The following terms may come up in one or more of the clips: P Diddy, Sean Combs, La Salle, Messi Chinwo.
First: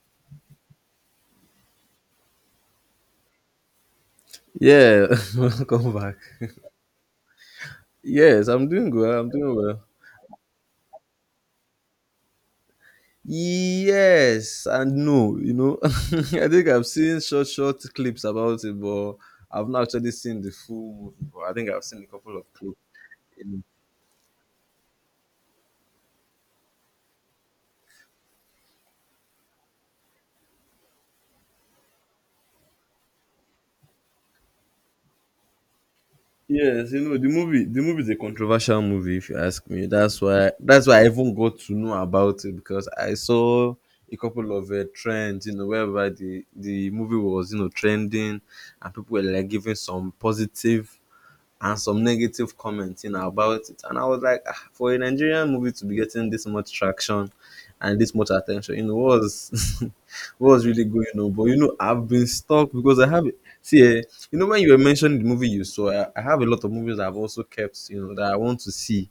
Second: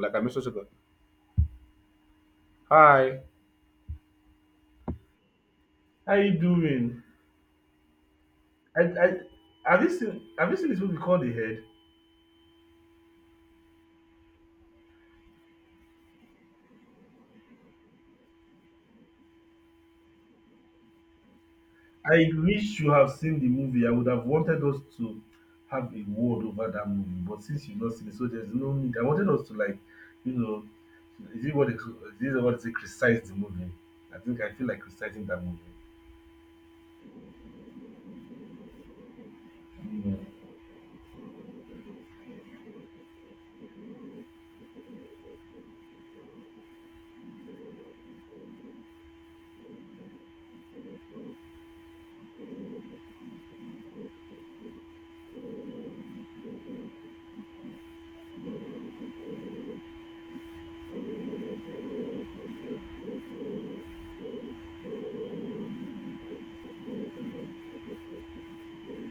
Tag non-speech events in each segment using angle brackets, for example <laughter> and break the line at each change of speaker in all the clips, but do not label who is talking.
Like I messaged her, hi.
Yeah, <laughs> welcome
How
back.
you doing?
Yes, I'm
I,
doing
I
well. I'm doing well.
have you seen this movie called The Head?
Yes and no, you know. <laughs> I think I've seen short clips about it, but I've not actually seen the full movie. But I think I've seen a
I
couple of clips.
wish you have seen the
In it.
movie. I would have wanted us to have a word over that movie, but since you've not seen it, so there's no need. I wanted us to like, you know, is it what they criticize the movie? I think I feel like criticizing that
Yes, you know the movie. The movie is a controversial movie, if you ask me. That's
movie.
why. That's why I even got to know about it because I saw a couple of trends. You know, wherever the movie was, you know, trending, and people were like giving some positive and some negative comments, you know, about it. And I was like, ah, for a Nigerian movie to be getting this much traction and this much attention, you know, what was <laughs> what was really going on. But you know, I've been stuck because I have, see, you know, when you were mentioning the movie you saw, I have a lot of movies I've also kept, you know, that I want to see,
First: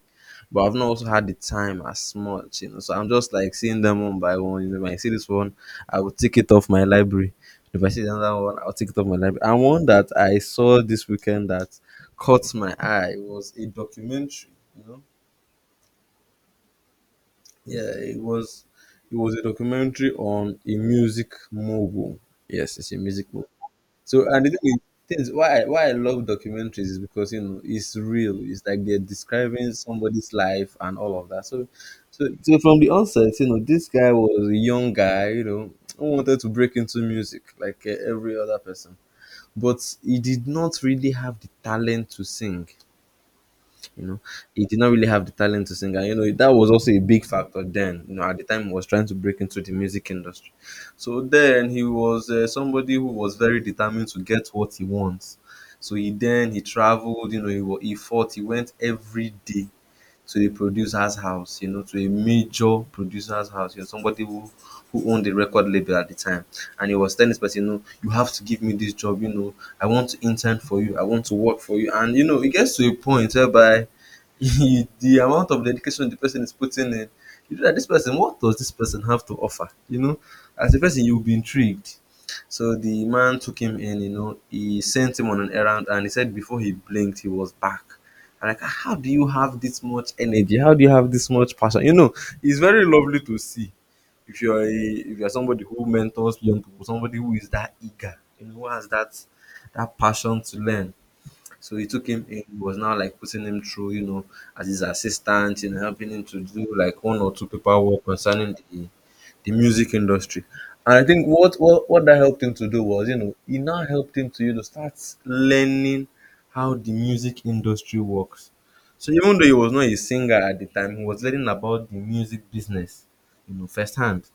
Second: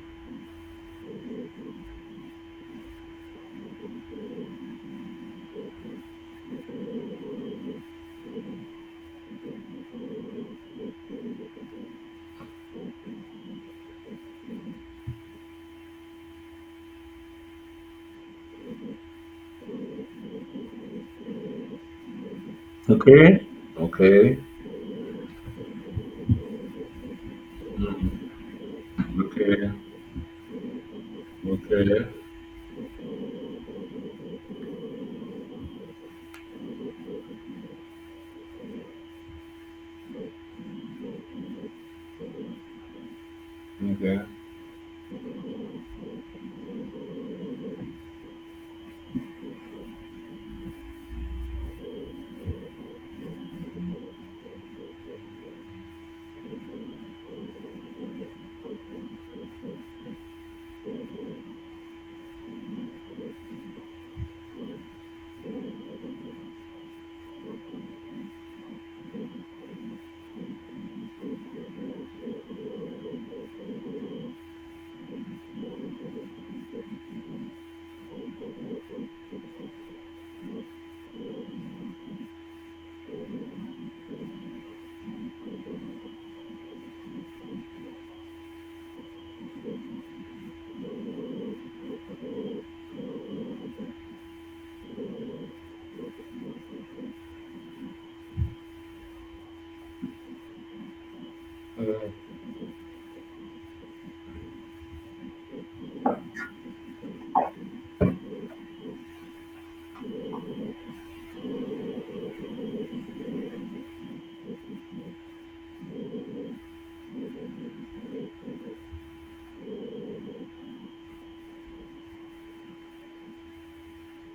but I've not also had the time as much. You know, so I'm just like seeing them one by one, you know. When I see this one, I will take it off my library. If I see another one, I'll take it off my library. And one that I saw this weekend that caught my eye was a documentary. You know, yeah, it was a documentary on a music mogul. Yes, it's a music
Okay.
mogul. So,
Okay.
and the thing is, things why why I love documentaries is because, you know, it's real. It's like they're
Okay.
describing somebody's life and all of that. So
Okay.
so from the onset, you know, this guy was a young guy. You know, who wanted to break into music like every other person. But he did not really have the talent to sing. You know,
Okay.
he did not really have the talent to sing, and you know that was also a big factor then. You know, at the time he was trying to break into the music industry. So then he was somebody who was very determined to get what he wants. So he then he traveled. You know, he, he fought, he went every day to the producer's house, you know, to a major producer's house, you know, somebody who owned the record label at the time. And he was telling this person, you know, you have to give me this job, you know, I want to intern for you, I want to work for you. And you know, it gets to a point whereby <laughs> the amount of dedication the person is putting in, you know, that this person, what does this person have to offer? You know, as a person, you'll be intrigued. So the man took him in, you know, he sent him on an errand and he said before he blinked, he was back. I'm like, "Ah, how do you have this much energy? How do you have this much passion? You know, it's very lovely to see if if you're somebody who mentors young people, somebody who is that eager, you know, who has that passion to learn. So he took him in, was now like putting him through, you know, as his assistant, you know, helping him to do like one or two paperwork concerning the music industry. And I think what that helped him to do was, you know, it now helped him to, you know, start learning how the music industry works. So even though he was not a singer at the time, he was learning about the music business, you know, firsthand.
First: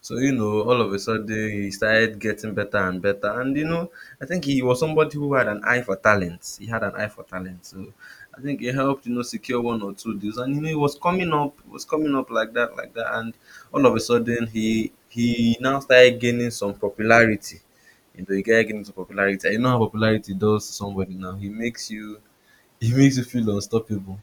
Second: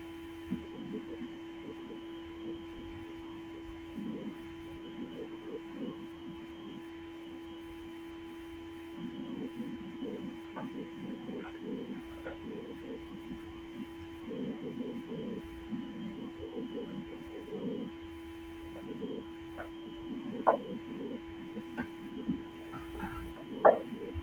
So, you know, all of a sudden he started getting better and better. And, you know, I think he was somebody who had an eye for talent. He had an eye for talent. So I think it helped, you know, secure one or two deals. And, you know, he was coming up like that, like that. And all of a sudden he now started gaining some popularity. You know, he started gaining some popularity. And you know how popularity does to somebody now. He makes you, <laughs> he makes you feel unstoppable.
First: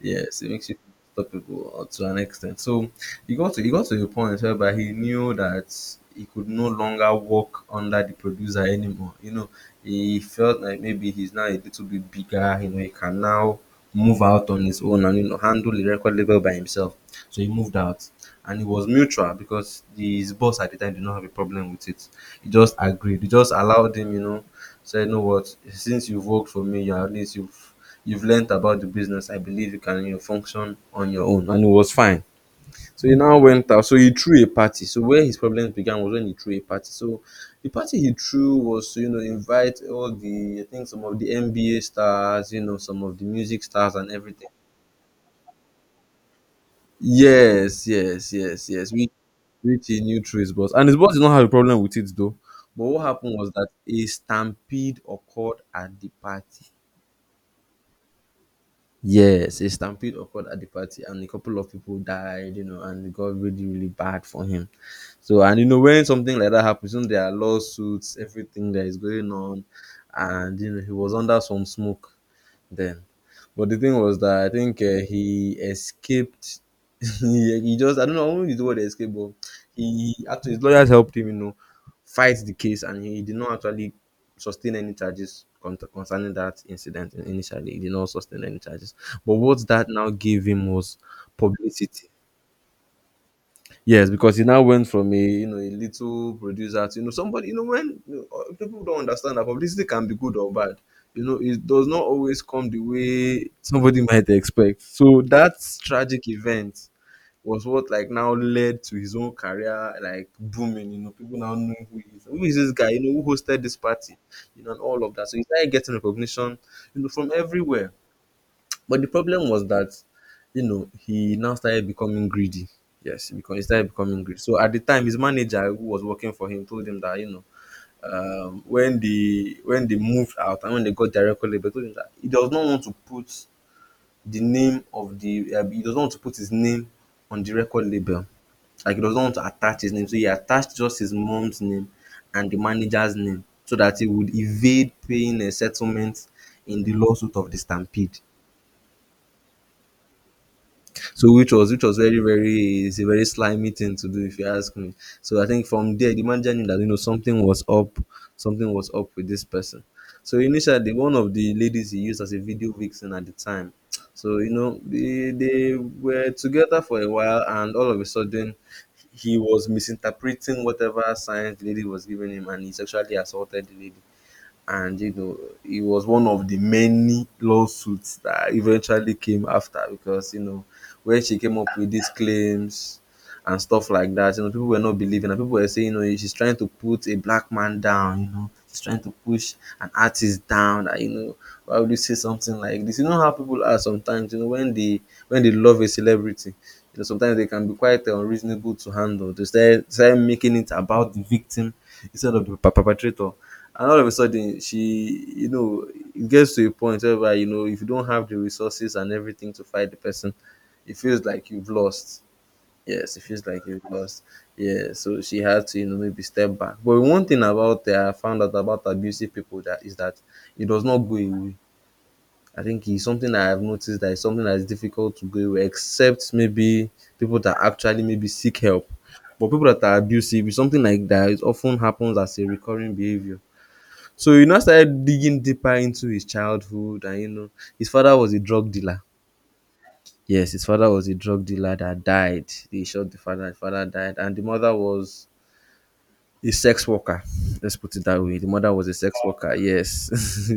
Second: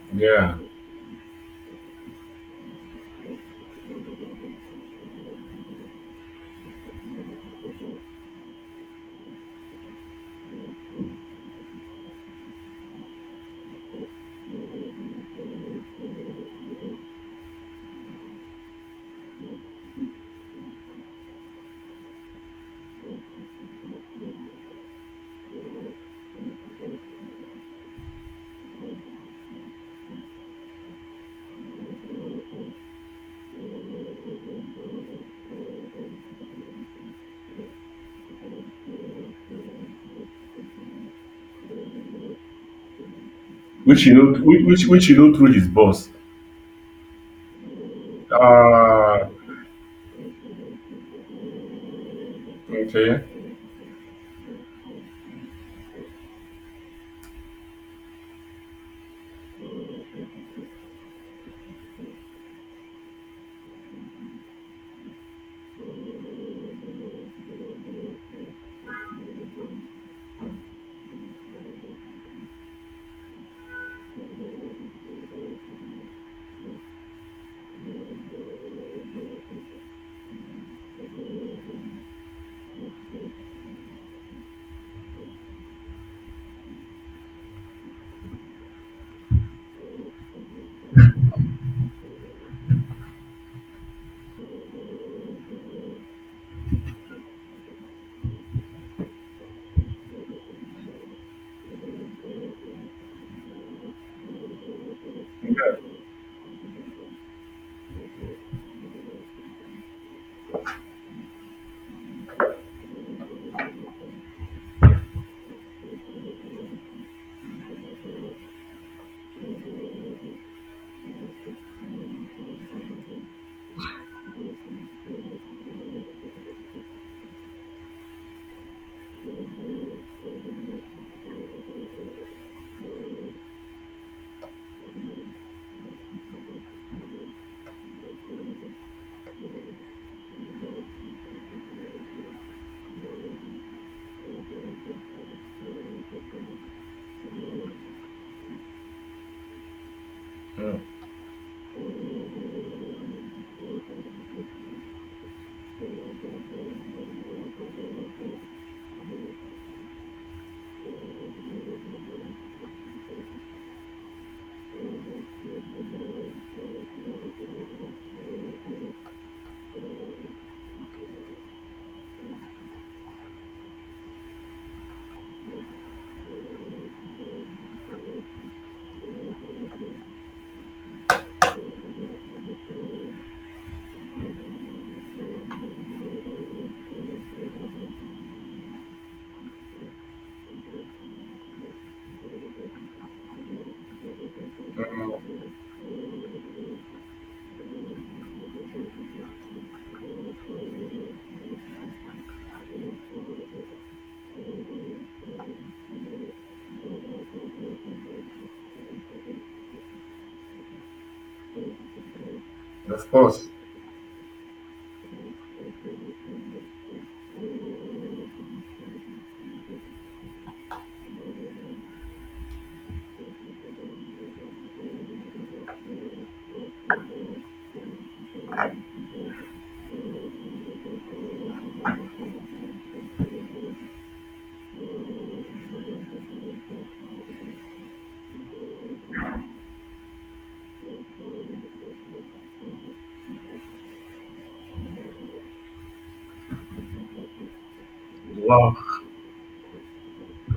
Yes, it
Yeah.
makes you unstoppable to an extent. So he got to a point whereby he knew that he could no longer work under the producer anymore. You know, he felt like maybe he's now a little bit bigger. You know, he can now move out on his own, and you know, handle the record label by himself. So he moved out, and it was mutual because the, his boss at the time did not have a problem with it. He just agreed. He just allowed him. You know, said, "You know what? Since you've worked for me, you at least you've learnt about the business. I believe you can, you know, function on your own." And it was fine. So he now went out. So he threw a party. So where his problems began was when he threw a party. So the party he threw was to, you know, invite all the, I think some of the NBA stars, you know, some of the music stars
Which
and
you know,
everything.
which you know through his boss.
Yes, yes, yes, yes.
Ah.
Which he knew through his boss. And his boss did not have a problem with it though. But what
Okay.
happened was that a stampede occurred at the party. Yes, a stampede occurred at the party, and a couple of people died, you know, and it got really, really bad for him. So, and you know, when something like that happens, you know, there are lawsuits, everything that is going on, and you know, he was under some smoke then. But the thing was that I think he escaped. <laughs> He just, I don't know, I won't use the word escape, but he actually, his lawyers helped him, you know, fight the case, and he did not actually sustain any charges concerning that incident. Initially, he did not sustain any charges, but what that now gave him was publicity. Yes, because he now went from, a you know, a little producer to, you know, somebody, you know, when you know, people don't understand that publicity can be good or bad. You know, it does not always come the way somebody might expect. So that tragic event was what like now led to his own career like booming. You know, people now knowing who he is. Who is this guy? You know, who hosted this party? You know, and all of that. So he started getting recognition, you know, from everywhere. But the problem was that, you know, he now started becoming greedy. Yes, because he started becoming greedy. So at the time, his manager who was working for him told him that, you know, when they moved out and when they got their record label, told him that he does not want to put the name of the he doesn't want to put his name on the record label. Like he doesn't want to attach his name, so he attached just his mom's name and the manager's name so that he would evade paying a settlement in the lawsuit of the Stampede.
Mm.
So which was, which was very very, it's a very slimy thing to do if you ask me. So I think from there the manager knew that, you know, something was up with this person. So initially one of the ladies he used as a video vixen at the time. So you know, they were together for a while and all of a sudden he was misinterpreting whatever signs the lady was giving him and he sexually assaulted the lady, and you know, it was one of the many lawsuits that eventually came after because you know, when she came up with these claims and stuff like that. You know, people were not believing, and people were saying, you know, she's trying to put a black man down. You know, she's trying to push an artist down. That, you know, why would you say something like this? You know how people are sometimes. You know, when they love a celebrity, you know, sometimes they can be quite unreasonable to handle. They start making it about the victim instead of the perpetrator. And all of a sudden, she, you know, it gets to a point where you know, if you don't have the resources and everything to fight the person, it feels like you've lost.
Of
Yes, it feels
course.
like you've lost. Yeah, so she had to, you know, maybe step back. But one thing about I found out about abusive people that is that it does not go away. I think it's something that I've noticed that it's something that is difficult to go away, except maybe people that actually maybe seek help. But people that are abusive, it's something like that. It often happens as a recurring behavior. So you now started digging deeper into his childhood, and you know, his father was a drug dealer. Yes, his father was a drug dealer that died. They shot the father died, and the mother was a sex worker. Let's put it that way. The mother
Wow.
was a sex worker. Yes,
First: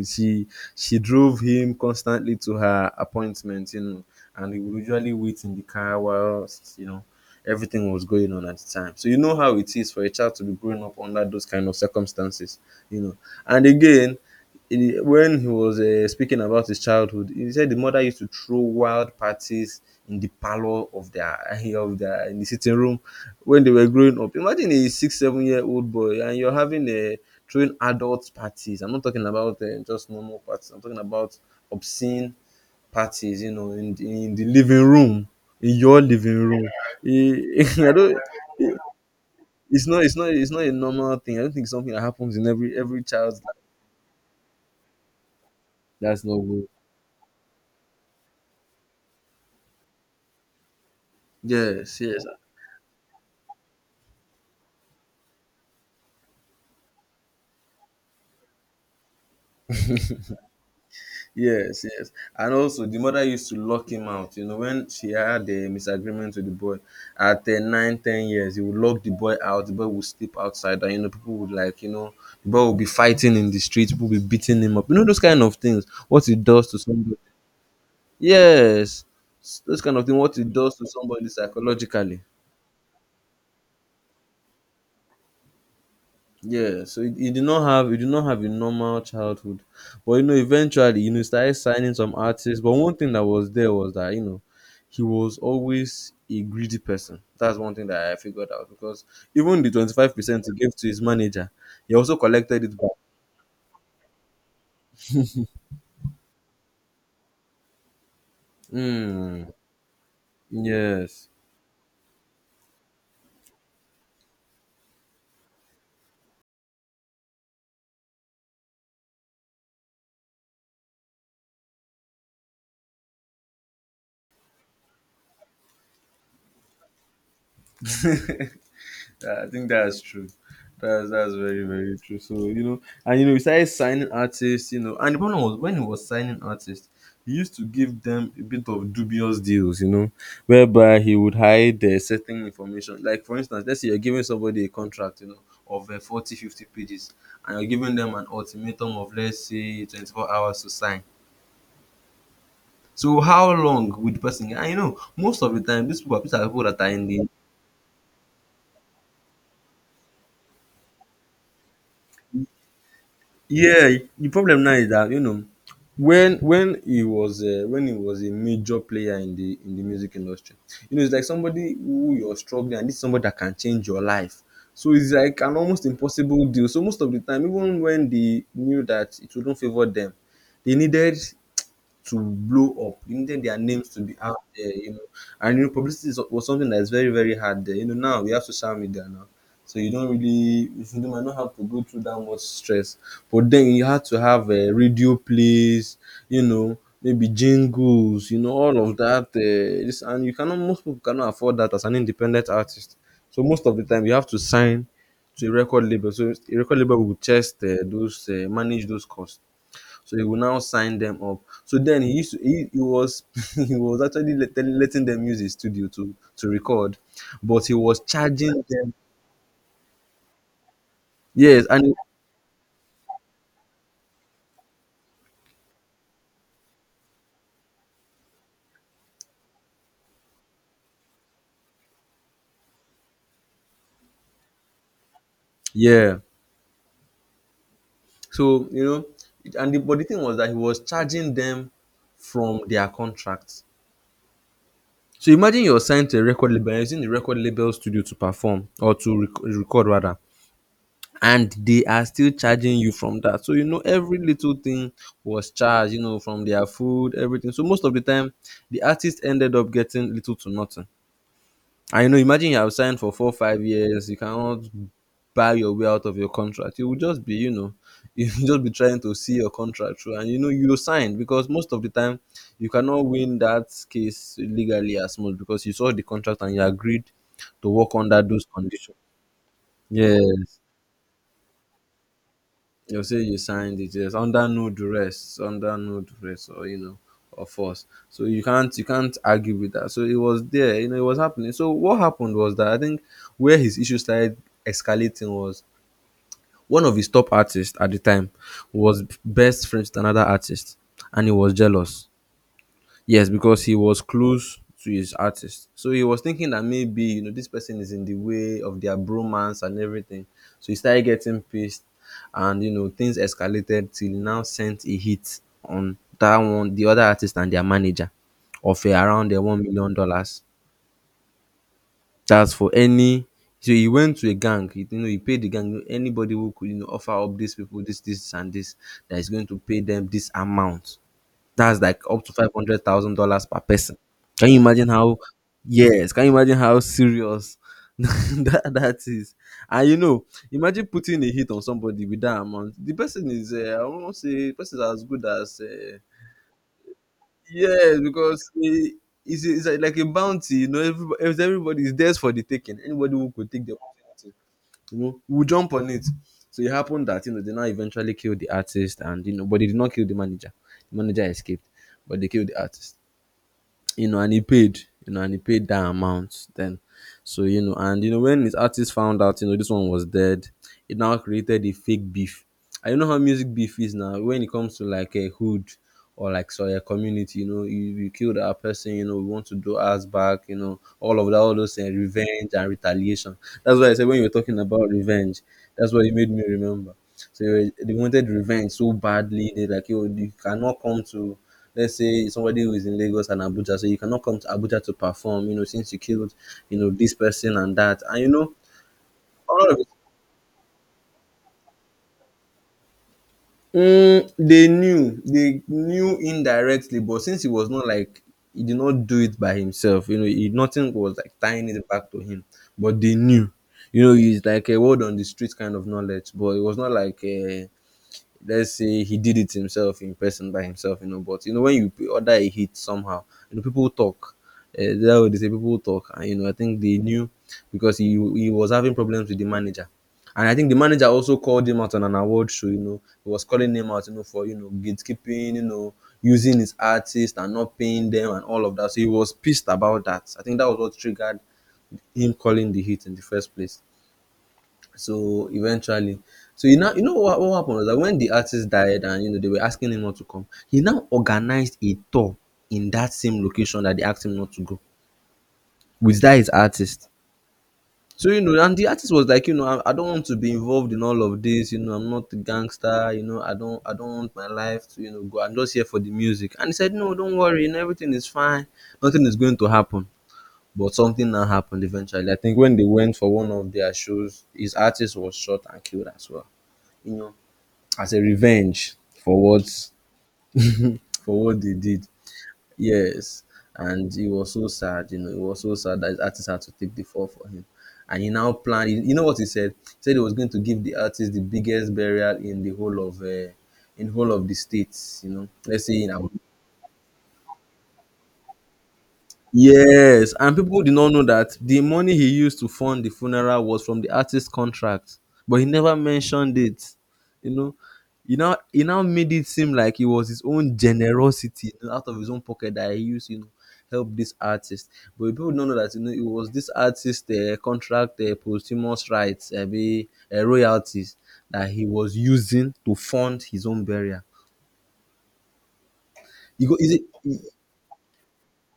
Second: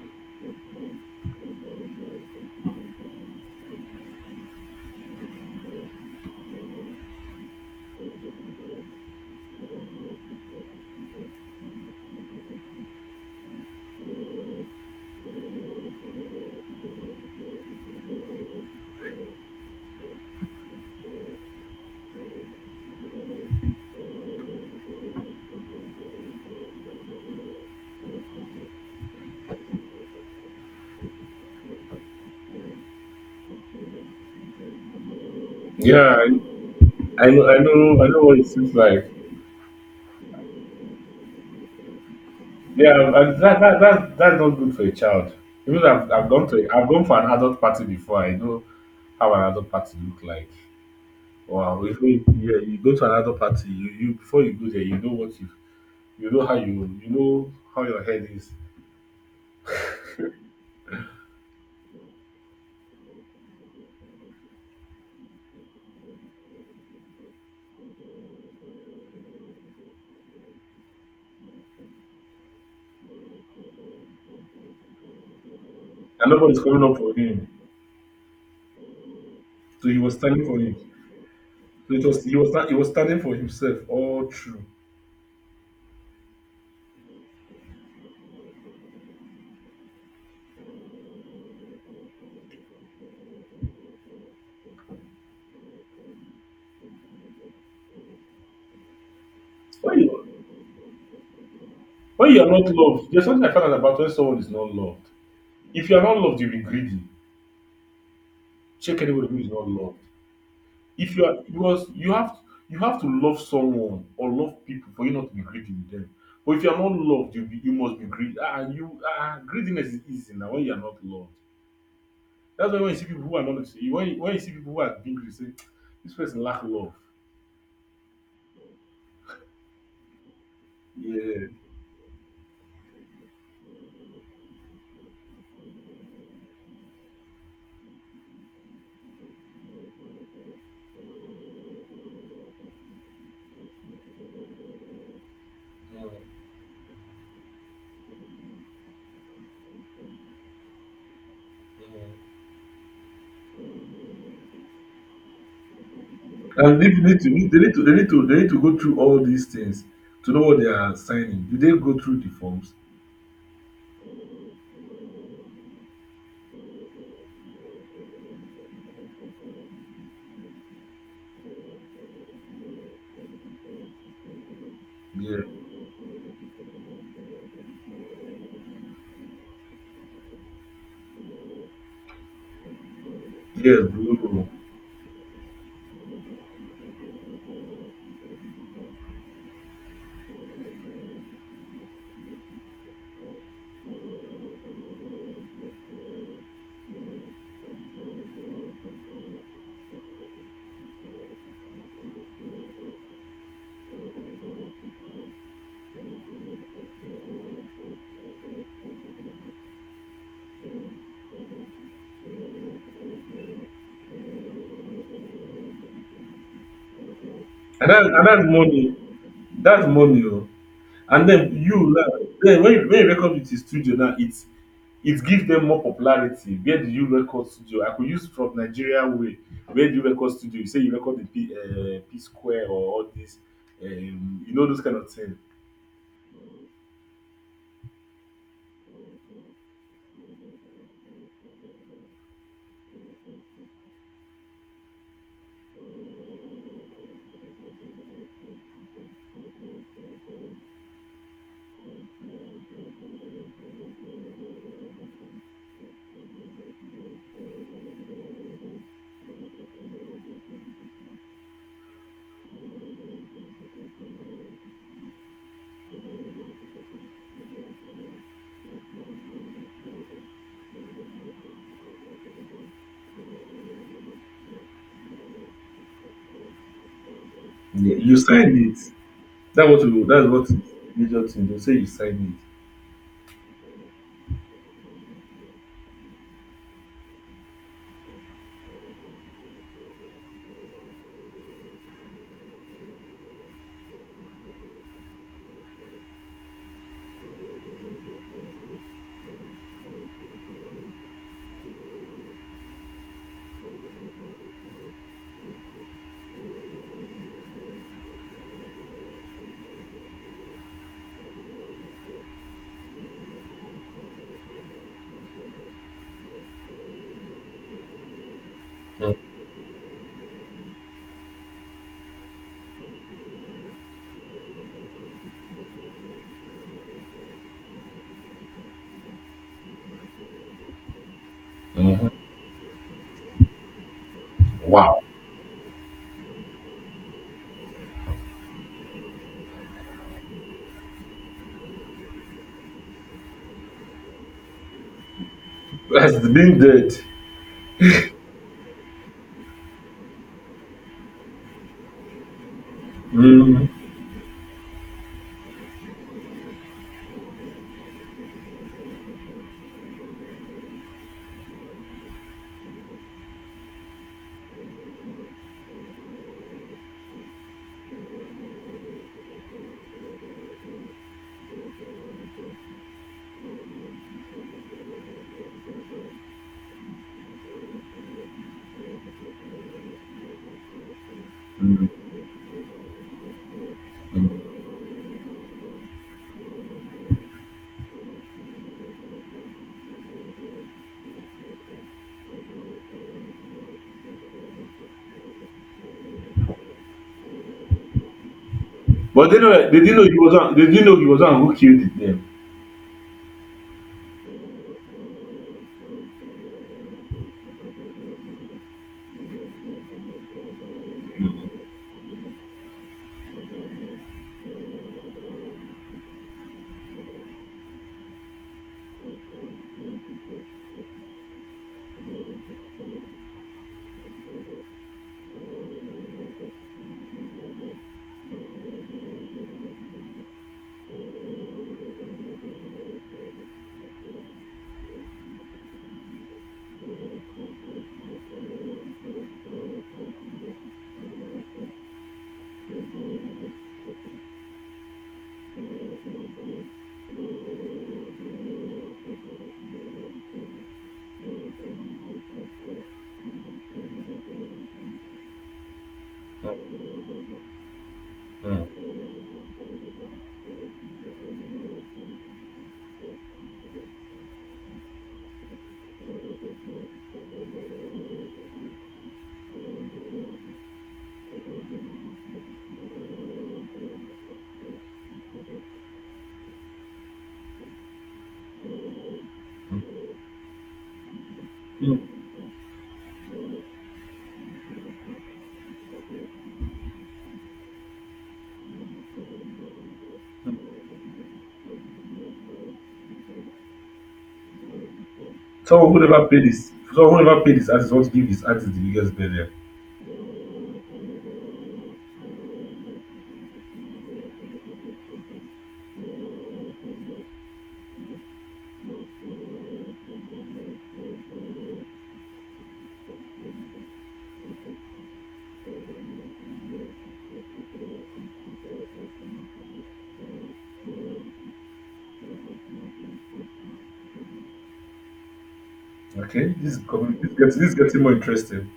<laughs> she she drove him constantly to her appointments, you know, and he would usually wait in the car whilst you know everything was going on at the time. So you know how it is for a child to be growing up under those kind of circumstances, you know. And again, when he was speaking about his childhood, he said the mother used to throw wild parties in the parlor of their <laughs> of their in the sitting room when they were growing up. Imagine a 6, 7 year old boy and you're having a throwing adult parties. I'm not talking about just normal parties. I'm talking about obscene parties. You know, in the living room, in your
Yeah,
living room.
I know, I
Eh, <laughs> I
know, I
don't.
know what it seems like.
It's not. It's not. It's not a normal thing. I don't think it's something that happens in every
Yeah,
child's
and
life.
that's not good for a child. Even
That's
I've
not
gone
good.
to, I've gone for an adult party before. I know how an adult party look like. Wow,
Yes.
if
Yes.
you, yeah, you go to an adult party, you before you go there, you know what you know how you know how your head is,
Yes, yes. And also, the mother used to lock him out. You know, when she had a misagreement with the boy at 9, 10 years, he would lock the boy out. The boy would sleep outside, and you know, people would like, you know, the boy would be fighting in the street. People would be beating him up. You know, those kind of things. What
and
it
nobody's
does to
coming up for
somebody.
him.
Yes, those
So
kind
he
of
was
things. What
standing
it
for him.
does to somebody
So it
psychologically.
was, he was, not- he was standing for himself all through.
Yeah, so you did not have a normal childhood, but you know eventually you know started signing some artists. But one thing that was there was that you know he was always a greedy person. That's one thing that I figured out because even the twenty
When
five
you,
percent he gave to his manager, he also
when you are
collected
not
it back.
loved, there's something I found out about when someone is not loved. If you are not loved, you'll be greedy. Check anybody who
Mm,
is not loved. If you
yes.
are because you have to love someone or love people for you not to be greedy with them. But if you are not loved, you must be greedy. Ah, greediness is easy now when you are not loved. That's why when you see people who are not when you, when you see people who are being greedy, you say this person lack love.
<laughs> Yeah, I think that's true. That's
Yeah.
very very true. So you know, and you know, we started signing artists. You know, and the problem was when he was signing artists, he used to give them a bit of dubious deals. You know, whereby he would hide certain information. Like for instance, let's say you're giving somebody a contract. You know, of
Mm.
40, 50 pages, and you're giving them an ultimatum of let's say 24 hours to sign. So how long would the person? And you know, most of the time, these are people that
And
are
they
in
need
the.
to they need to they need to they need to go through all these things to know what they are signing. Do they go through the forms?
Yeah, the problem now is that you know when he was a major player in the music industry, you know it's like somebody who you're struggling and this is somebody that can change your life. So it's
Yeah.
like an almost impossible deal. So most of the time, even when they knew that it wouldn't favor them, they needed to blow up. They needed their
Yes,
names to be out
bro.
there, you know. And you know, was something that is very, very hard there. You know, now we have social media now. So you don't really, you might not have to go through that much stress. But then you had to have a radio plays, you know, maybe jingles, you know, all of that. This and you cannot, most people cannot afford that as an independent artist. So most of the time you have to sign to a record label. So a record label will just those manage those costs. So he will now sign them up. So then he was <laughs> he was actually letting them use his studio to record, but he
And
was
that and that's
charging them.
money. That's money oh. And then
Yes,
you
and
now, then when you record with the studio now, it gives them more popularity. Where do you record studio? I could use from Nigeria way. Where do you record studio? You say you record the P Square or all this, you know those kind of thing.
yeah. So you know, but the thing was that he was charging them from their contracts. So imagine you're signed to a record label, and using the record label studio to perform or to record rather. And they are still charging you from that. So you know every little thing was charged, you know, from their food, everything. So most of the time the artist ended up getting little to nothing. And you know, imagine you have signed for 4, 5 years, you cannot buy your way out of your contract. You will just be, you know, <laughs> you will just be trying to see your contract through and you know you sign because most of the time you cannot win that case legally as much because you saw the contract and you agreed to work
Yeah. You
under those
sign it.
conditions.
That's what is
Yes.
major thing. They say you sign
You say you signed it, yes, under no duress, or you know, or force. So you can't argue with that. So it was there, you know, it was happening. So what happened was that I think where his issue started escalating was one of his top artists at the time was best friends with another artist, and he was jealous. Yes, because he was close to his artist. So he was thinking that maybe, you know, this person is in the way of their bromance and everything. So he started getting pissed and, you know, things escalated till he now sent a hit on that one, the other artist and their manager of
it.
around the
Mm.
$1 million. That's for any. So he went to a gang, you know, he paid the gang anybody who could, you know, offer up these people this, this, and this that is going to pay them this amount. That's like up to $500,000 per person. Can you imagine
Wow.
how? Yes, can you imagine how serious <laughs> that is? And you know, imagine putting a hit on somebody with that amount. The person is, I won't say, the person is as good as.
It. Has been dead.
Yes, because it's like a bounty, you know. Everybody is there for the taking. Anybody who could take
Mm.
the opportunity, you know, will jump on it. So it happened that you know they now eventually killed the artist, and you know, but they did not kill the manager. The manager escaped, but they killed the artist you know, and he paid, you know, and he paid that amount then. So, you know, and you know, when his artist found out, you know, this one was dead, it now created a fake beef. I know how music beef is now when it comes to like a hood or like so a community, you know, you killed our person, you know, we want to do us back, you know, all of that, all those
Mm.
revenge and retaliation. That's why I said when you were talking
Mm.
about revenge, that's what it made me remember. So they wanted revenge so badly. They like, yo, you cannot come to, let's say somebody who is in Lagos and Abuja, so you cannot come to Abuja to perform. You know, since you killed, you know, this person and that, and you know,
But they know
all of
they
it.
didn't know he was on. They didn't know he was on who killed it. Them.
Mm, they knew indirectly, but since he was not like he did not do it by himself, you know, he, nothing was like tying it back to him, but they knew. You know, he's like a word on the street kind of knowledge, but it was not like a let's say he did it himself in person by himself, you know. But you know, when you order a hit somehow, you know, people talk. That way they say people talk, and you know, I think they knew because he was having problems with the manager, and I think the manager also called him out on an award show. You know, he was calling him out, you know, for you know gatekeeping, you know, using his artists and not paying them and all of that. So he was pissed about that. I think that was what triggered him calling the hit in the first place. So eventually, so you know what happened was that when the artist died and you know they were asking him not to come, he now organized a tour in that same location that they asked him not to go with that his artist. So you know, and the
Mm.
artist was like, you know, I don't want to be involved in all of this. You know, I'm not a gangster. You know, I don't want my life to, go. I'm just here for the music. And he said, no, don't worry. You know, everything is fine. Nothing is going to happen. But something now happened eventually. I think when they went for one of their shows, his artist was shot and killed as well, you know, as a revenge for what <laughs> for what they did.
Mm.
Yes. And he was so sad, you know, he was so sad that his artist had to take the fall for him. And he now planned, you know what he said? He said he was going to give the artist the biggest burial in the whole of in whole of the states, you know. Let's
Someone
say
who
in
never
Abuja.
paid his someone who never paid his artist wants to give his artist the biggest burial.
Yes, and people did not know that the money he used to fund the funeral was from the artist's contract, but he never mentioned it. You know, he now made it seem like it was his own generosity, out of his own pocket that he used, help this artist. But people don't know that you know it was this artist contract posthumous rights, royalties that he was using to fund his own burial.
Okay,
You
this
go,
is
is it?
becoming this is getting more interesting.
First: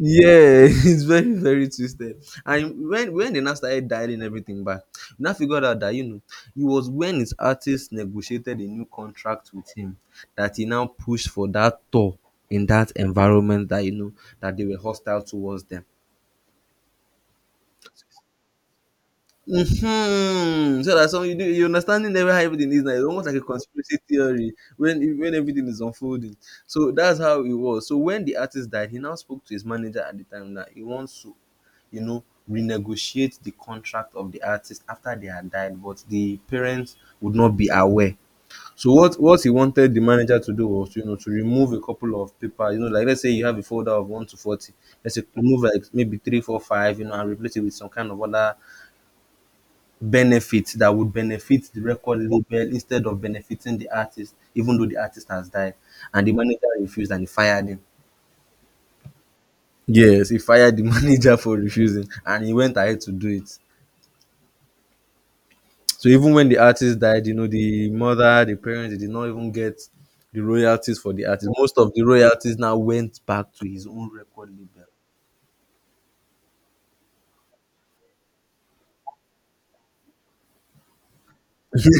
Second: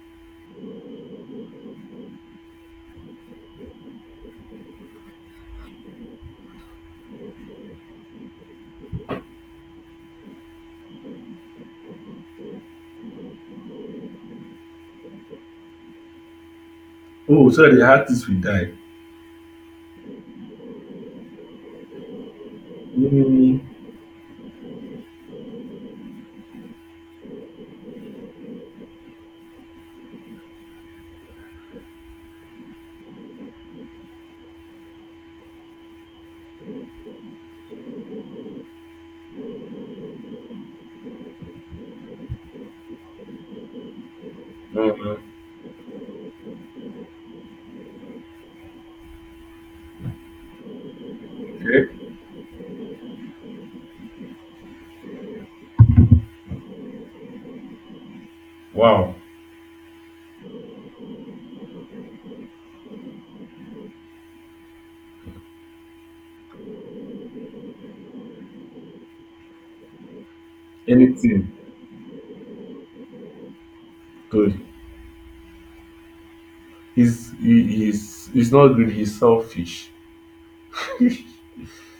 Yeah, <laughs> it's very, very twisted. And when they now started dialing everything back, we now figured out that you know it was when his artist negotiated a new contract with him that he now pushed for that tour in that environment that you know that they were hostile towards them.
Oh, so the artist will die.
Hmm. So that's some you do you understanding every how everything is now, it's almost like a
Mm,
conspiracy theory when everything is unfolding. So that's how it was. So when the artist died, he now spoke to his manager at the time that he wants to, you know renegotiate the contract of the artist after they had died, but the parents would not be aware. So what he wanted the manager to do was, you know, to remove a couple of paper, you know, like let's say you have a folder of 1 to 40, let's say remove like maybe 3, 4, 5. You know, and replace it with some kind of other benefit that would benefit the
okay.
record label instead of benefiting the artist, even though the artist has died, and the manager refused and he fired him.
Wow.
Yes, he fired the <laughs> manager for refusing and he went ahead to do it. So even when the artist died, you know, the mother, the parents, they did not even get the royalties for the artist.
Anything.
Most of the royalties now went back to his own record
Good.
label.
He's not greedy. He's selfish. <laughs> I
<laughs>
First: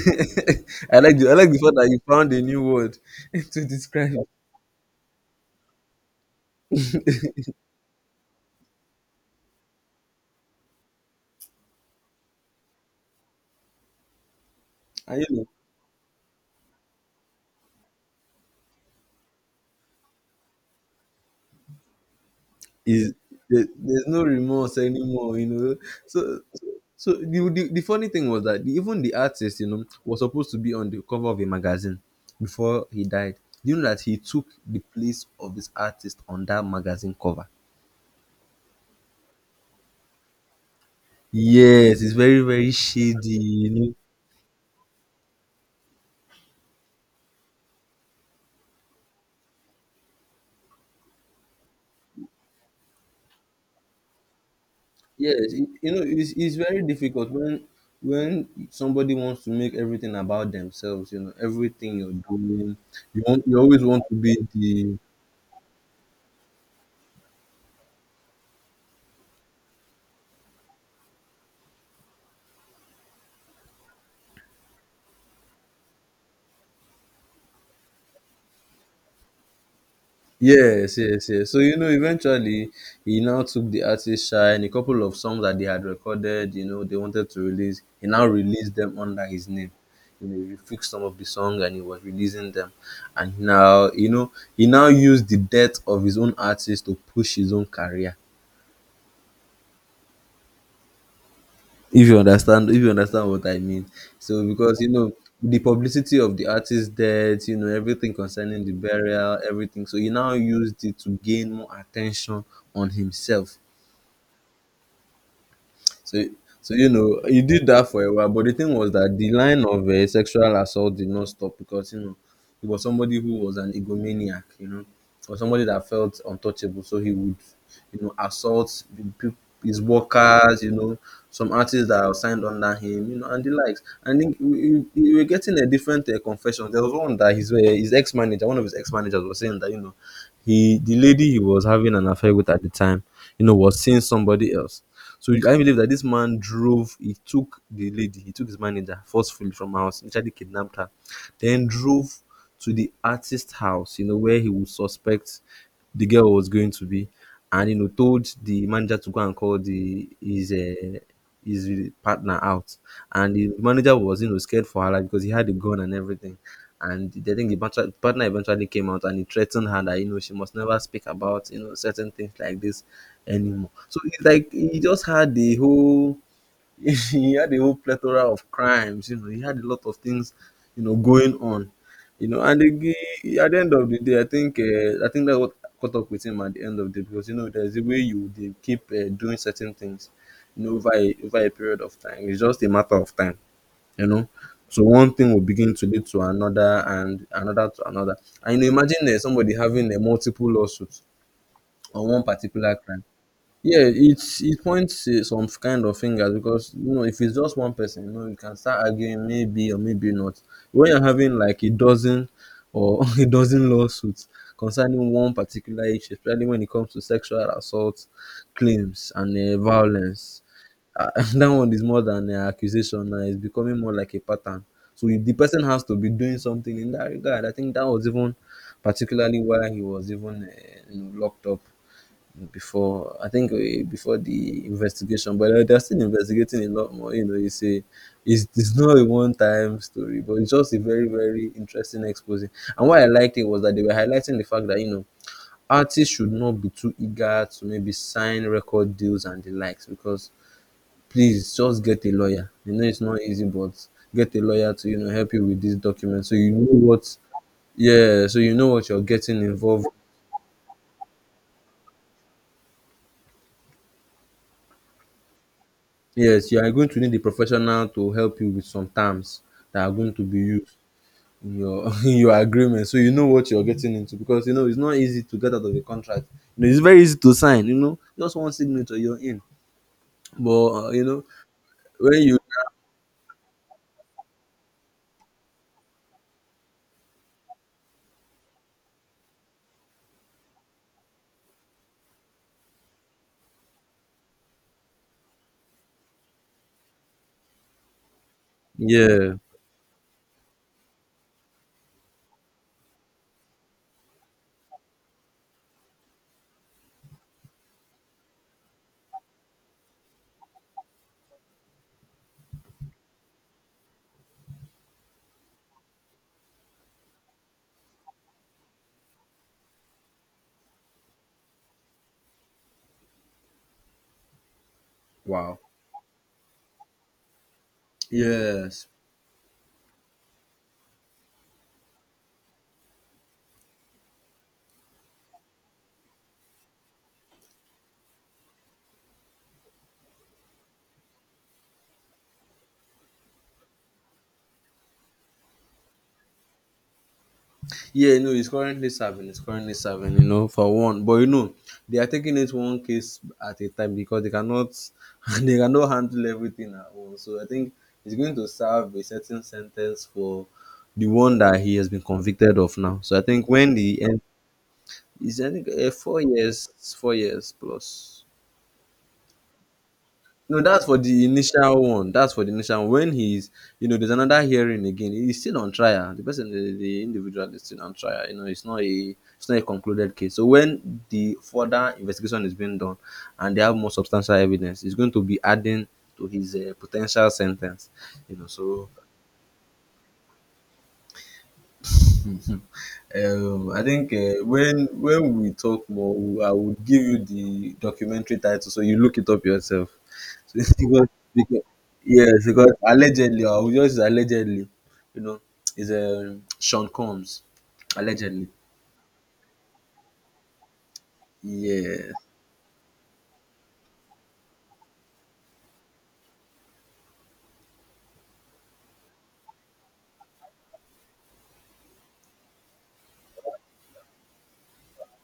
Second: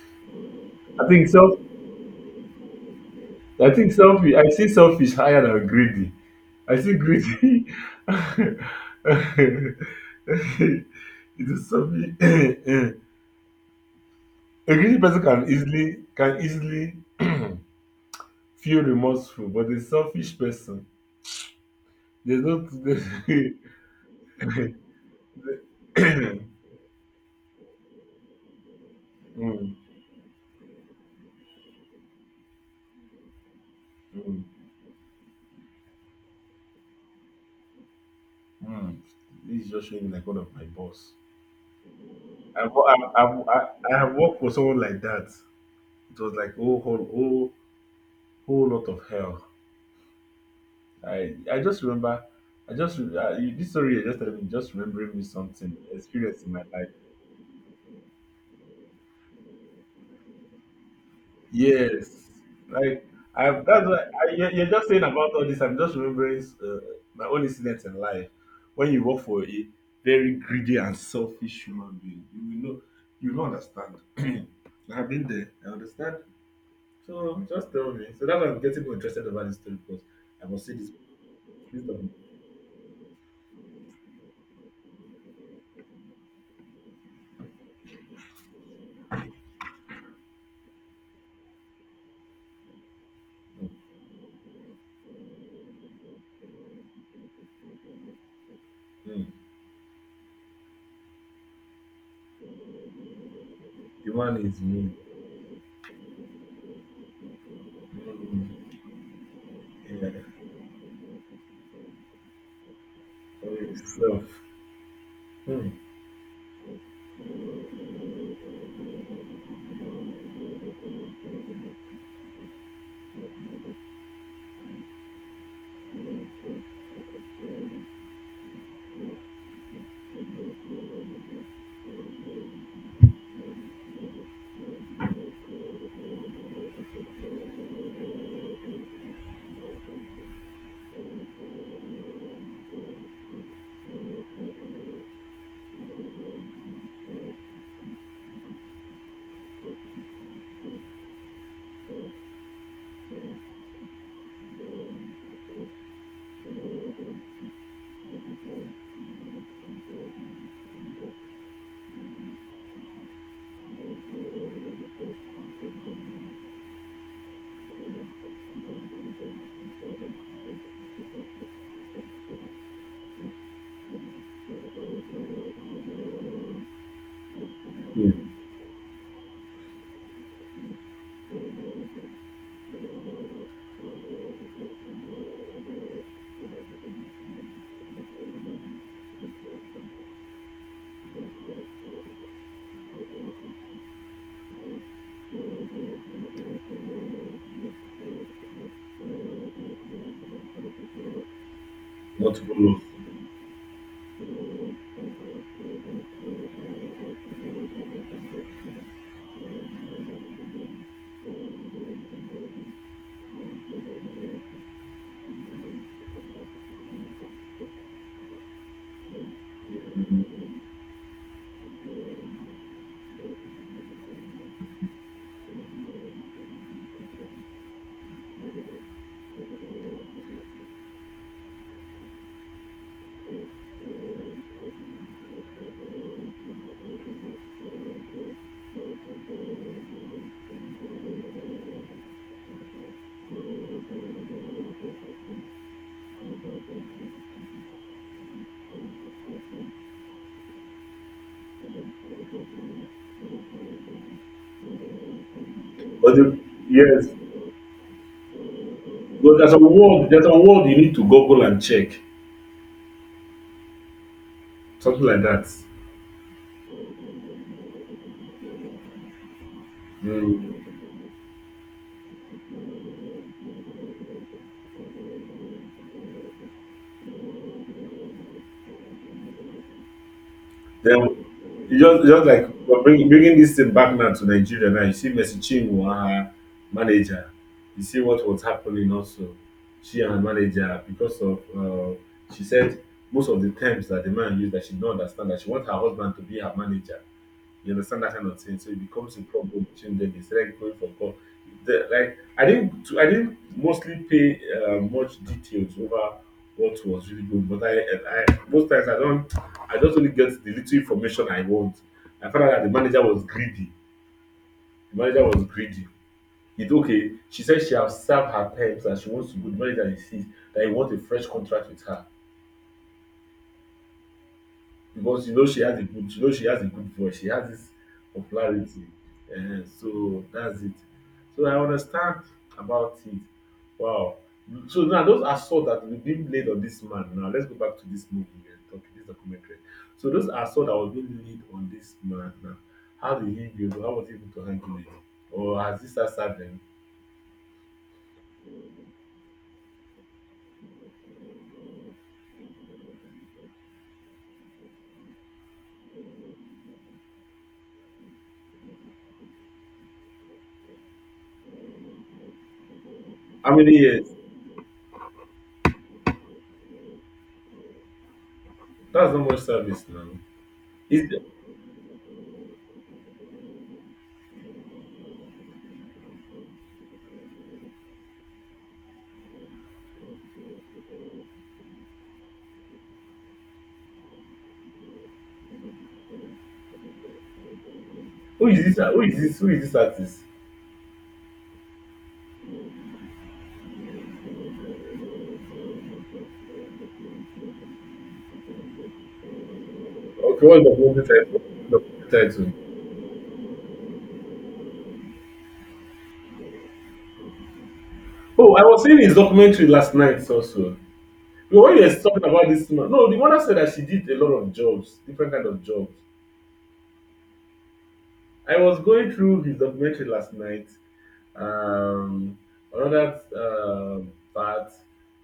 I like the,
think
I like
self.
the fact that you found a new word <laughs> to
I think
describe it.
selfish. I see selfish higher than greedy. I see greedy. <laughs> It is selfish. <coughs> A greedy
And
person
you
can
know,
easily feel remorseful but a selfish person there's no <coughs> <laughs>
is
mm.
there's no remorse anymore. You know, so so so the, the funny thing was that even the artist, you
Mm.
know, was supposed to be on the cover of a magazine before he died. You know that he took the place of his artist on that magazine cover.
Mm. This is just showing me like one of my boss.
Yes, it's very, very shady, you know.
I have worked for someone like that. It was like oh whole lot of hell. I just remember I just this story you just telling me just remembering me
Yes, you
something
you know,
experience in
it's
my
very
life.
difficult when somebody wants to make everything about themselves. You know, everything you're
Yes.
doing,
Like
you want, you
I've
always
that's why
want to
I,
be
you're just
the...
saying about all this. I'm just remembering my own incidents in life. When you work for a very greedy and selfish human being, you will know you will not understand. <clears throat> I've been there. I understand. So just tell me. So that's why I'm getting more interested about this story because I must see this.
Yes, yes, yes. So, you
This
know,
document.
eventually he now took the artist shine, a couple of songs that they had recorded, you know, they wanted to release. He now released them under his name. You know, he fixed some of the songs and he was releasing them. And now, you know, he now used the death of his own artist to push his own career.
Hmm.
If you understand what I mean.
The man
So
is
because you
me.
know the publicity of the artist's death, you know, everything concerning
Hmm.
the burial, everything. So he
Yeah.
now used it to gain more attention on himself.
Sorry, Self. Hmm.
So, so you know, he did that for a while. But the thing was that the line of sexual assault did not stop because you know he was somebody who was an egomaniac, you know, or somebody that felt untouchable. So he would, you know, assault his workers, you know, some artists that are signed under him, you know, and the likes. And then we, we were getting a different confession. There was one that his ex manager, one of his ex managers was saying that, you know, he the lady he was having an affair with at the time, you know, was seeing somebody else. So I believe that this man drove, he took the lady, he took his manager forcefully from her house, literally kidnapped her, then drove to the artist's house, you know, where he would suspect the girl was going to be, and you know, told the manager to go and call the his partner out, and the manager was you know scared for her life because he had a gun and everything. And I think the partner eventually came out and he threatened her that you know she must never speak about you know certain things like this anymore. So it's like he just had the whole <laughs> he had a whole
Hmm.
plethora of crimes. You know, he had a lot of things, you know, going on. You know, and again, at the end of the day, I think that's what caught up with him at the end of the day, because you know there's a way you they keep doing certain things, you know, over a period of time. It's just a matter of time, you know. So one thing will begin to lead to another and another to another. And you know, imagine somebody having multiple lawsuits on one
Not
particular
follow.
crime. Yeah, it's it points some kind of fingers because you know if it's just one person, you know, you can start arguing maybe or maybe not. When you're having like a dozen or <laughs> a dozen lawsuits concerning one particular issue, especially when it comes to sexual assault claims and violence, <laughs> that one is more than an accusation now. It's becoming more like a pattern. So if the person has to be doing something in that regard, I think that was even particularly why he was even, you know, locked up before, I think before the investigation, but they're still investigating a lot more. You know, you say it's not a one time story, but it's just a very very interesting exposing. And what I liked it was that they were highlighting the fact that you know artists should not be too eager to maybe sign record deals and the likes because please just get a lawyer. You know, it's not easy, but get a lawyer to you know help you with this
But
document so
the,
you know
yes,
what. Yeah, so you know what you're
but
getting
there's a
involved.
world. There's a world you need to Google and check. Something like that.
Yes, you are going to need a professional to help you with some terms that are going to be
Mm.
used in your <laughs> in your agreement, so you know what you're getting into because you know it's not easy to get out of a contract. You know, it's very easy to sign. You know, just one signature, you're in. But
Then
you know
you
when
just
you...
like but bringing this thing back now to Nigeria now. You see, Messi Chinwo, her manager. You see what was happening also. She and her manager because of she said most of the terms that the man used that she don't understand that she want her husband to be her manager. You understand that kind of thing. So it becomes a
Yeah.
problem between them. They started going for call. The, like I didn't mostly pay much details over what was really good. But I most times I don't, I just only get the little information I want. I found out that the manager was greedy. The manager was greedy. It okay. She said she has served her terms and she wants to go. The manager insists that he wants a fresh contract with her because you know
Wow.
she has a good, you know she has a good voice. She has this
Yes.
popularity. Ehen, so that's it. So I understand about it. Wow. So now those assault that was being laid on this man. Now let's go back to this movie and talk this documentary. So those assault that was being laid on this man now. How was he able to handle it? Or has this served him?
Yeah, no, he's currently serving. He's currently serving, you know, for one. But you know, they are taking it one case at a time because they cannot <laughs> they cannot handle everything at once. So I think he's going to serve a certain sentence for the one that he has been convicted of now. So I think
How many
when the
years?
end is, I think 4 years, 4 years plus.
That's not much service now.
No, that's for
Is
the initial one. That's for the initial one. When he's, you know, there's another hearing again. He's still on trial. The person, the individual, is still on trial. You know, it's not a concluded case. So when the further investigation is being done, and they have more substantial evidence, it's going to be adding to his potential sentence. You know, so...
who is this artist?
I think when we talk more, we- I will give you the documentary title so you look it up yourself. <laughs>
Okay,
So
what's
it's
the movie title?
because
The
yes,
title.
because allegedly, I will just allegedly, you know, is Sean Combs, allegedly.
Oh, I was seeing his documentary last night also. Because when we were
Yeah,
talking about this woman, no, the mother said that she did a lot of jobs, different kind of jobs. I was going through his documentary last night. Um, another part,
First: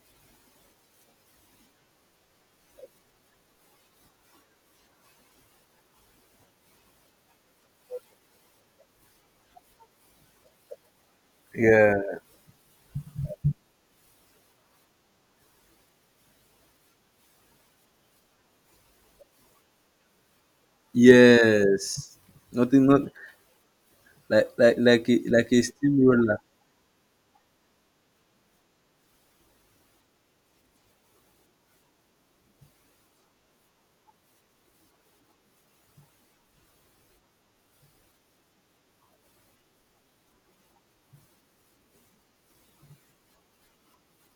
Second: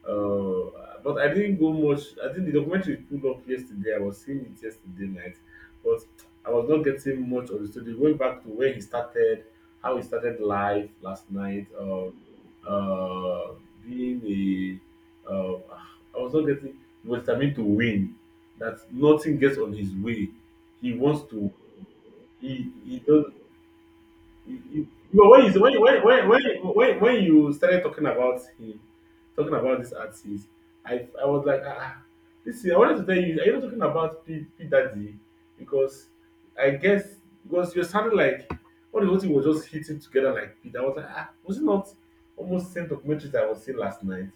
but I didn't go much. I think the documentary pulled up yesterday. I was seeing it yesterday night, but I was not getting much of the story. Going back to where he started, how he started life last night,
yeah,
uh, being a, uh, I was not getting. He was determined to win. That nothing gets on his way. He wants to.
yes. Nothing,
He
not
does
like like like a
you know,
like
when
a steam roller.
you started talking about him, talking about this artist, I was like, ah, listen, I wanted to tell you, are you not talking about P Daddy? Because I guess because you're sounding like all the whole thing was just hitting together like P. I was like, ah, was it not almost same documentary that I was seeing last night?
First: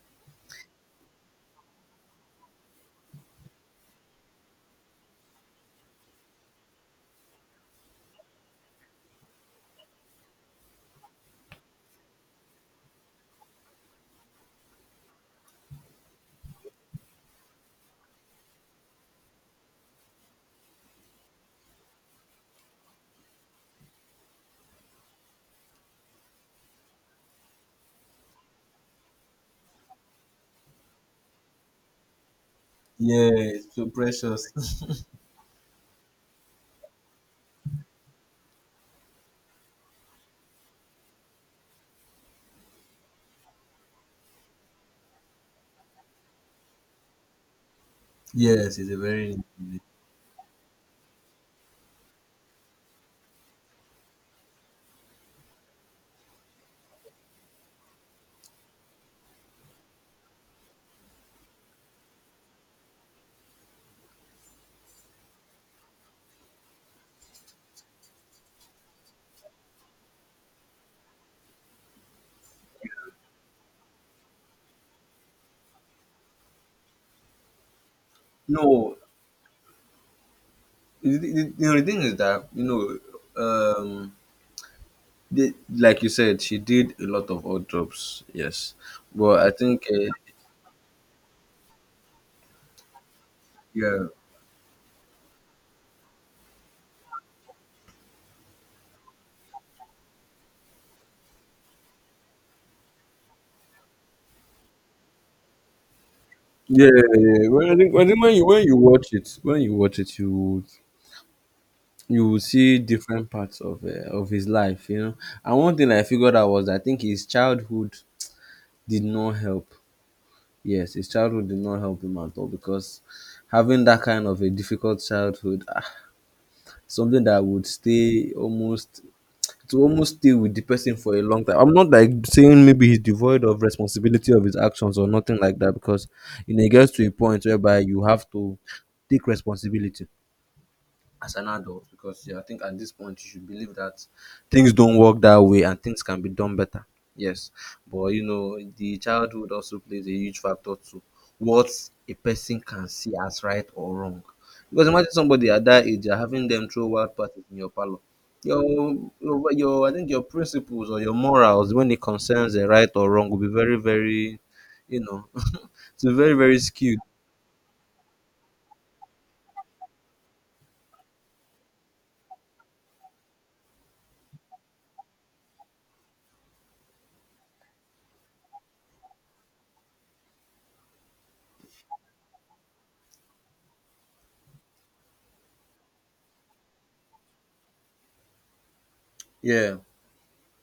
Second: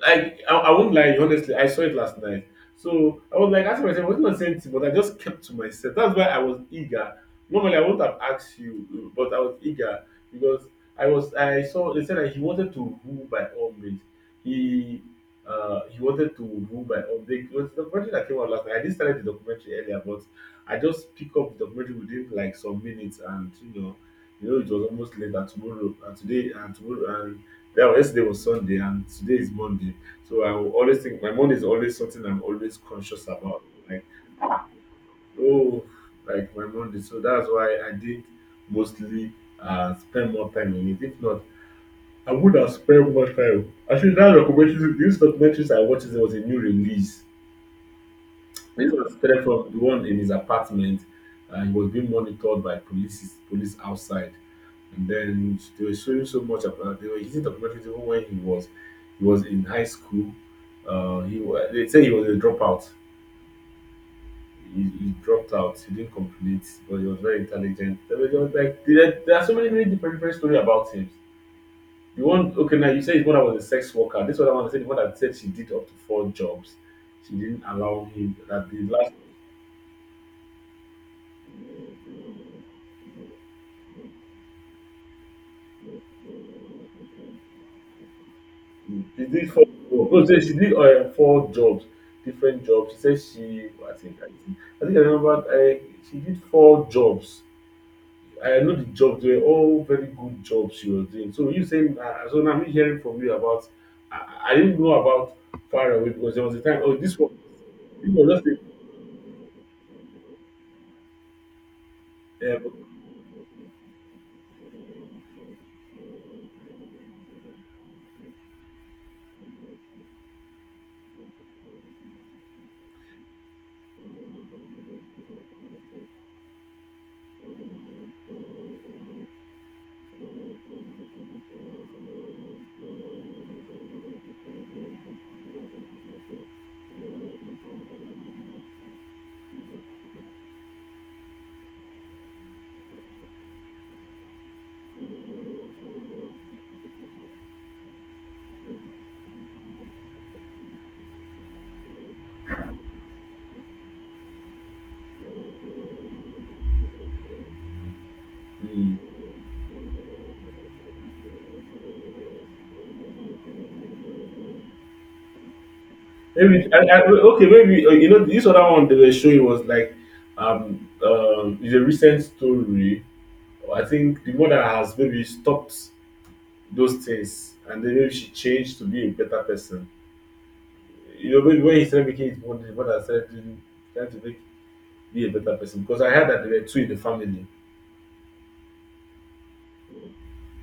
Like I won't lie, honestly, I saw it last night. So I was like asking myself, I was not saying anything, but I just kept to myself. That's why I was eager. Normally I would not have asked you, but I was eager because I saw they said that he wanted to rule by all means. He he wanted to rule by all means. It was the documentary that came out last night. I did start the documentary earlier, but I just pick up the documentary within like some minutes and you know it was almost late and tomorrow and today and tomorrow and yeah, well, yesterday was Sunday and today is Monday. So I will always think my Monday is always something I'm always conscious
Yeah,
about.
so precious.
Oh, like my Monday. So that's why I did mostly spend more time in it. If not, I would have spent more time. Actually, that documentary, these documentaries I watched, there was a new release.
<laughs> Yes, it's
This
a
was
very...
straight from the one in his apartment. He was being monitored by police outside, and then they were showing so much about. They were using documentaries even when he was in high school. They say he was a dropout. He dropped out. He didn't complete, but he was very intelligent. There was there are so many different, stories about him. The one okay now you said his mother was a sex worker. This other one I said the one that said she did up to four jobs. She didn't allow him that the
No.
last
You thing is that you know. Um, The, like you said, she did a lot of odd jobs. Yes,
She
but I
did four.
think
No, she did four jobs, different jobs. She said she,
yeah.
I think I remember. I, she did four jobs. I know the jobs were all very good jobs she was doing. So you saying, so now me hearing from you about, I didn't know about far away because there was a time.
Yeah,
Oh, this
yeah,
one,
yeah. Well, I think I
this
think when
was
you
just
when you watch it, when you watch it, you would- you will
a,
see different parts of his life, you know. And one thing I figured out was I think his childhood did not help. Yes, his childhood did not help him at all because having that kind of a difficult childhood, ah, something that would stay almost to almost stay with the person for a long time. I'm not like saying maybe he's devoid of responsibility of his actions or nothing like that because you know it gets to a point whereby you have to take responsibility as an adult because yeah, I think at this point you should believe that things don't work that way and things can be done better. Yes, but you know the childhood also plays a huge factor to what a person can see as right or wrong. Because imagine somebody at that age you're having them throw wild parties in your parlor. Your,
hmm.
your I think your principles or your morals when it concerns the right or wrong will be very very, you know, <laughs> it's very very
Maybe
skewed.
okay, maybe you know this other one they were showing was like, it's a recent story. I think the mother has maybe stopped those things and then maybe she changed to be a better person. You know, maybe when he started making his money, his mother started doing, trying to make be a better person. Because I heard that there were two in the family,
Yeah.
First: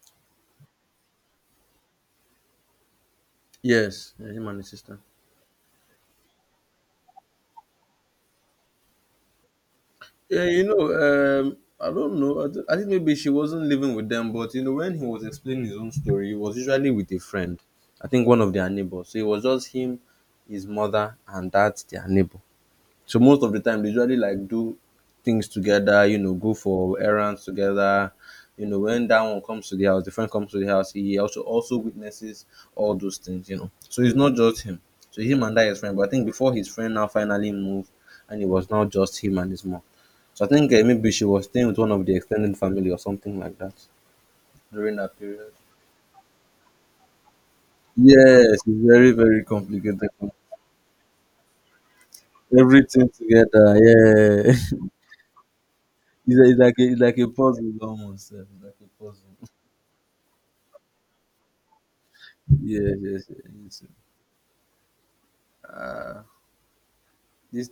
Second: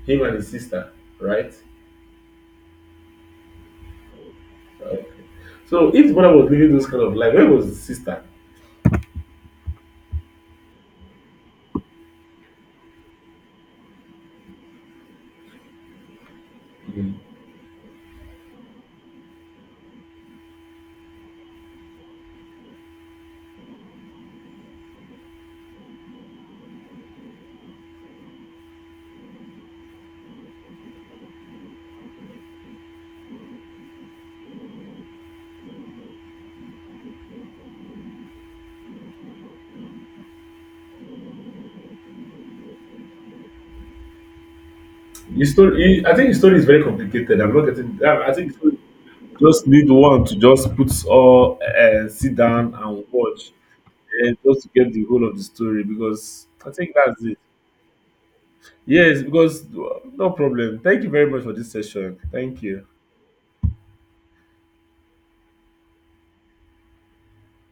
him and his sister, right?
Yes. Yeah, him and his sister.
So if his mother was living those kind of life, where was his sister?
Yeah, you know, I don't know. I think maybe she wasn't living with them, but you know, when he was explaining his own story, he was usually with
Mm.
a friend. I think one of their neighbors. So it was just him, his mother, and that their neighbor. So most of the time they usually like do things together, you know, go for errands together. You know, when that one comes to the house, the friend comes to the house, he also witnesses all those things, you know. So it's not just him. So him and that his friend, but I think before his friend now finally moved and it was now just him and his mom. So I think maybe she was staying with one of the extended family or something like that during that
His
period.
story, I think his story is very complicated. I'm not getting. I
Yes,
think
it's very, very
just need
complicated.
one to just put all sit down and
Everything
watch
together, yeah.
just to
<laughs>
get the whole of the story because
It's like
I
a,
think
it's like
that's
a
it.
puzzle almost. Sef. It's like a
Yes,
puzzle. <laughs>
because no problem. Thank you very much for this session. Thank you.
Yes, yes, yes, yes. This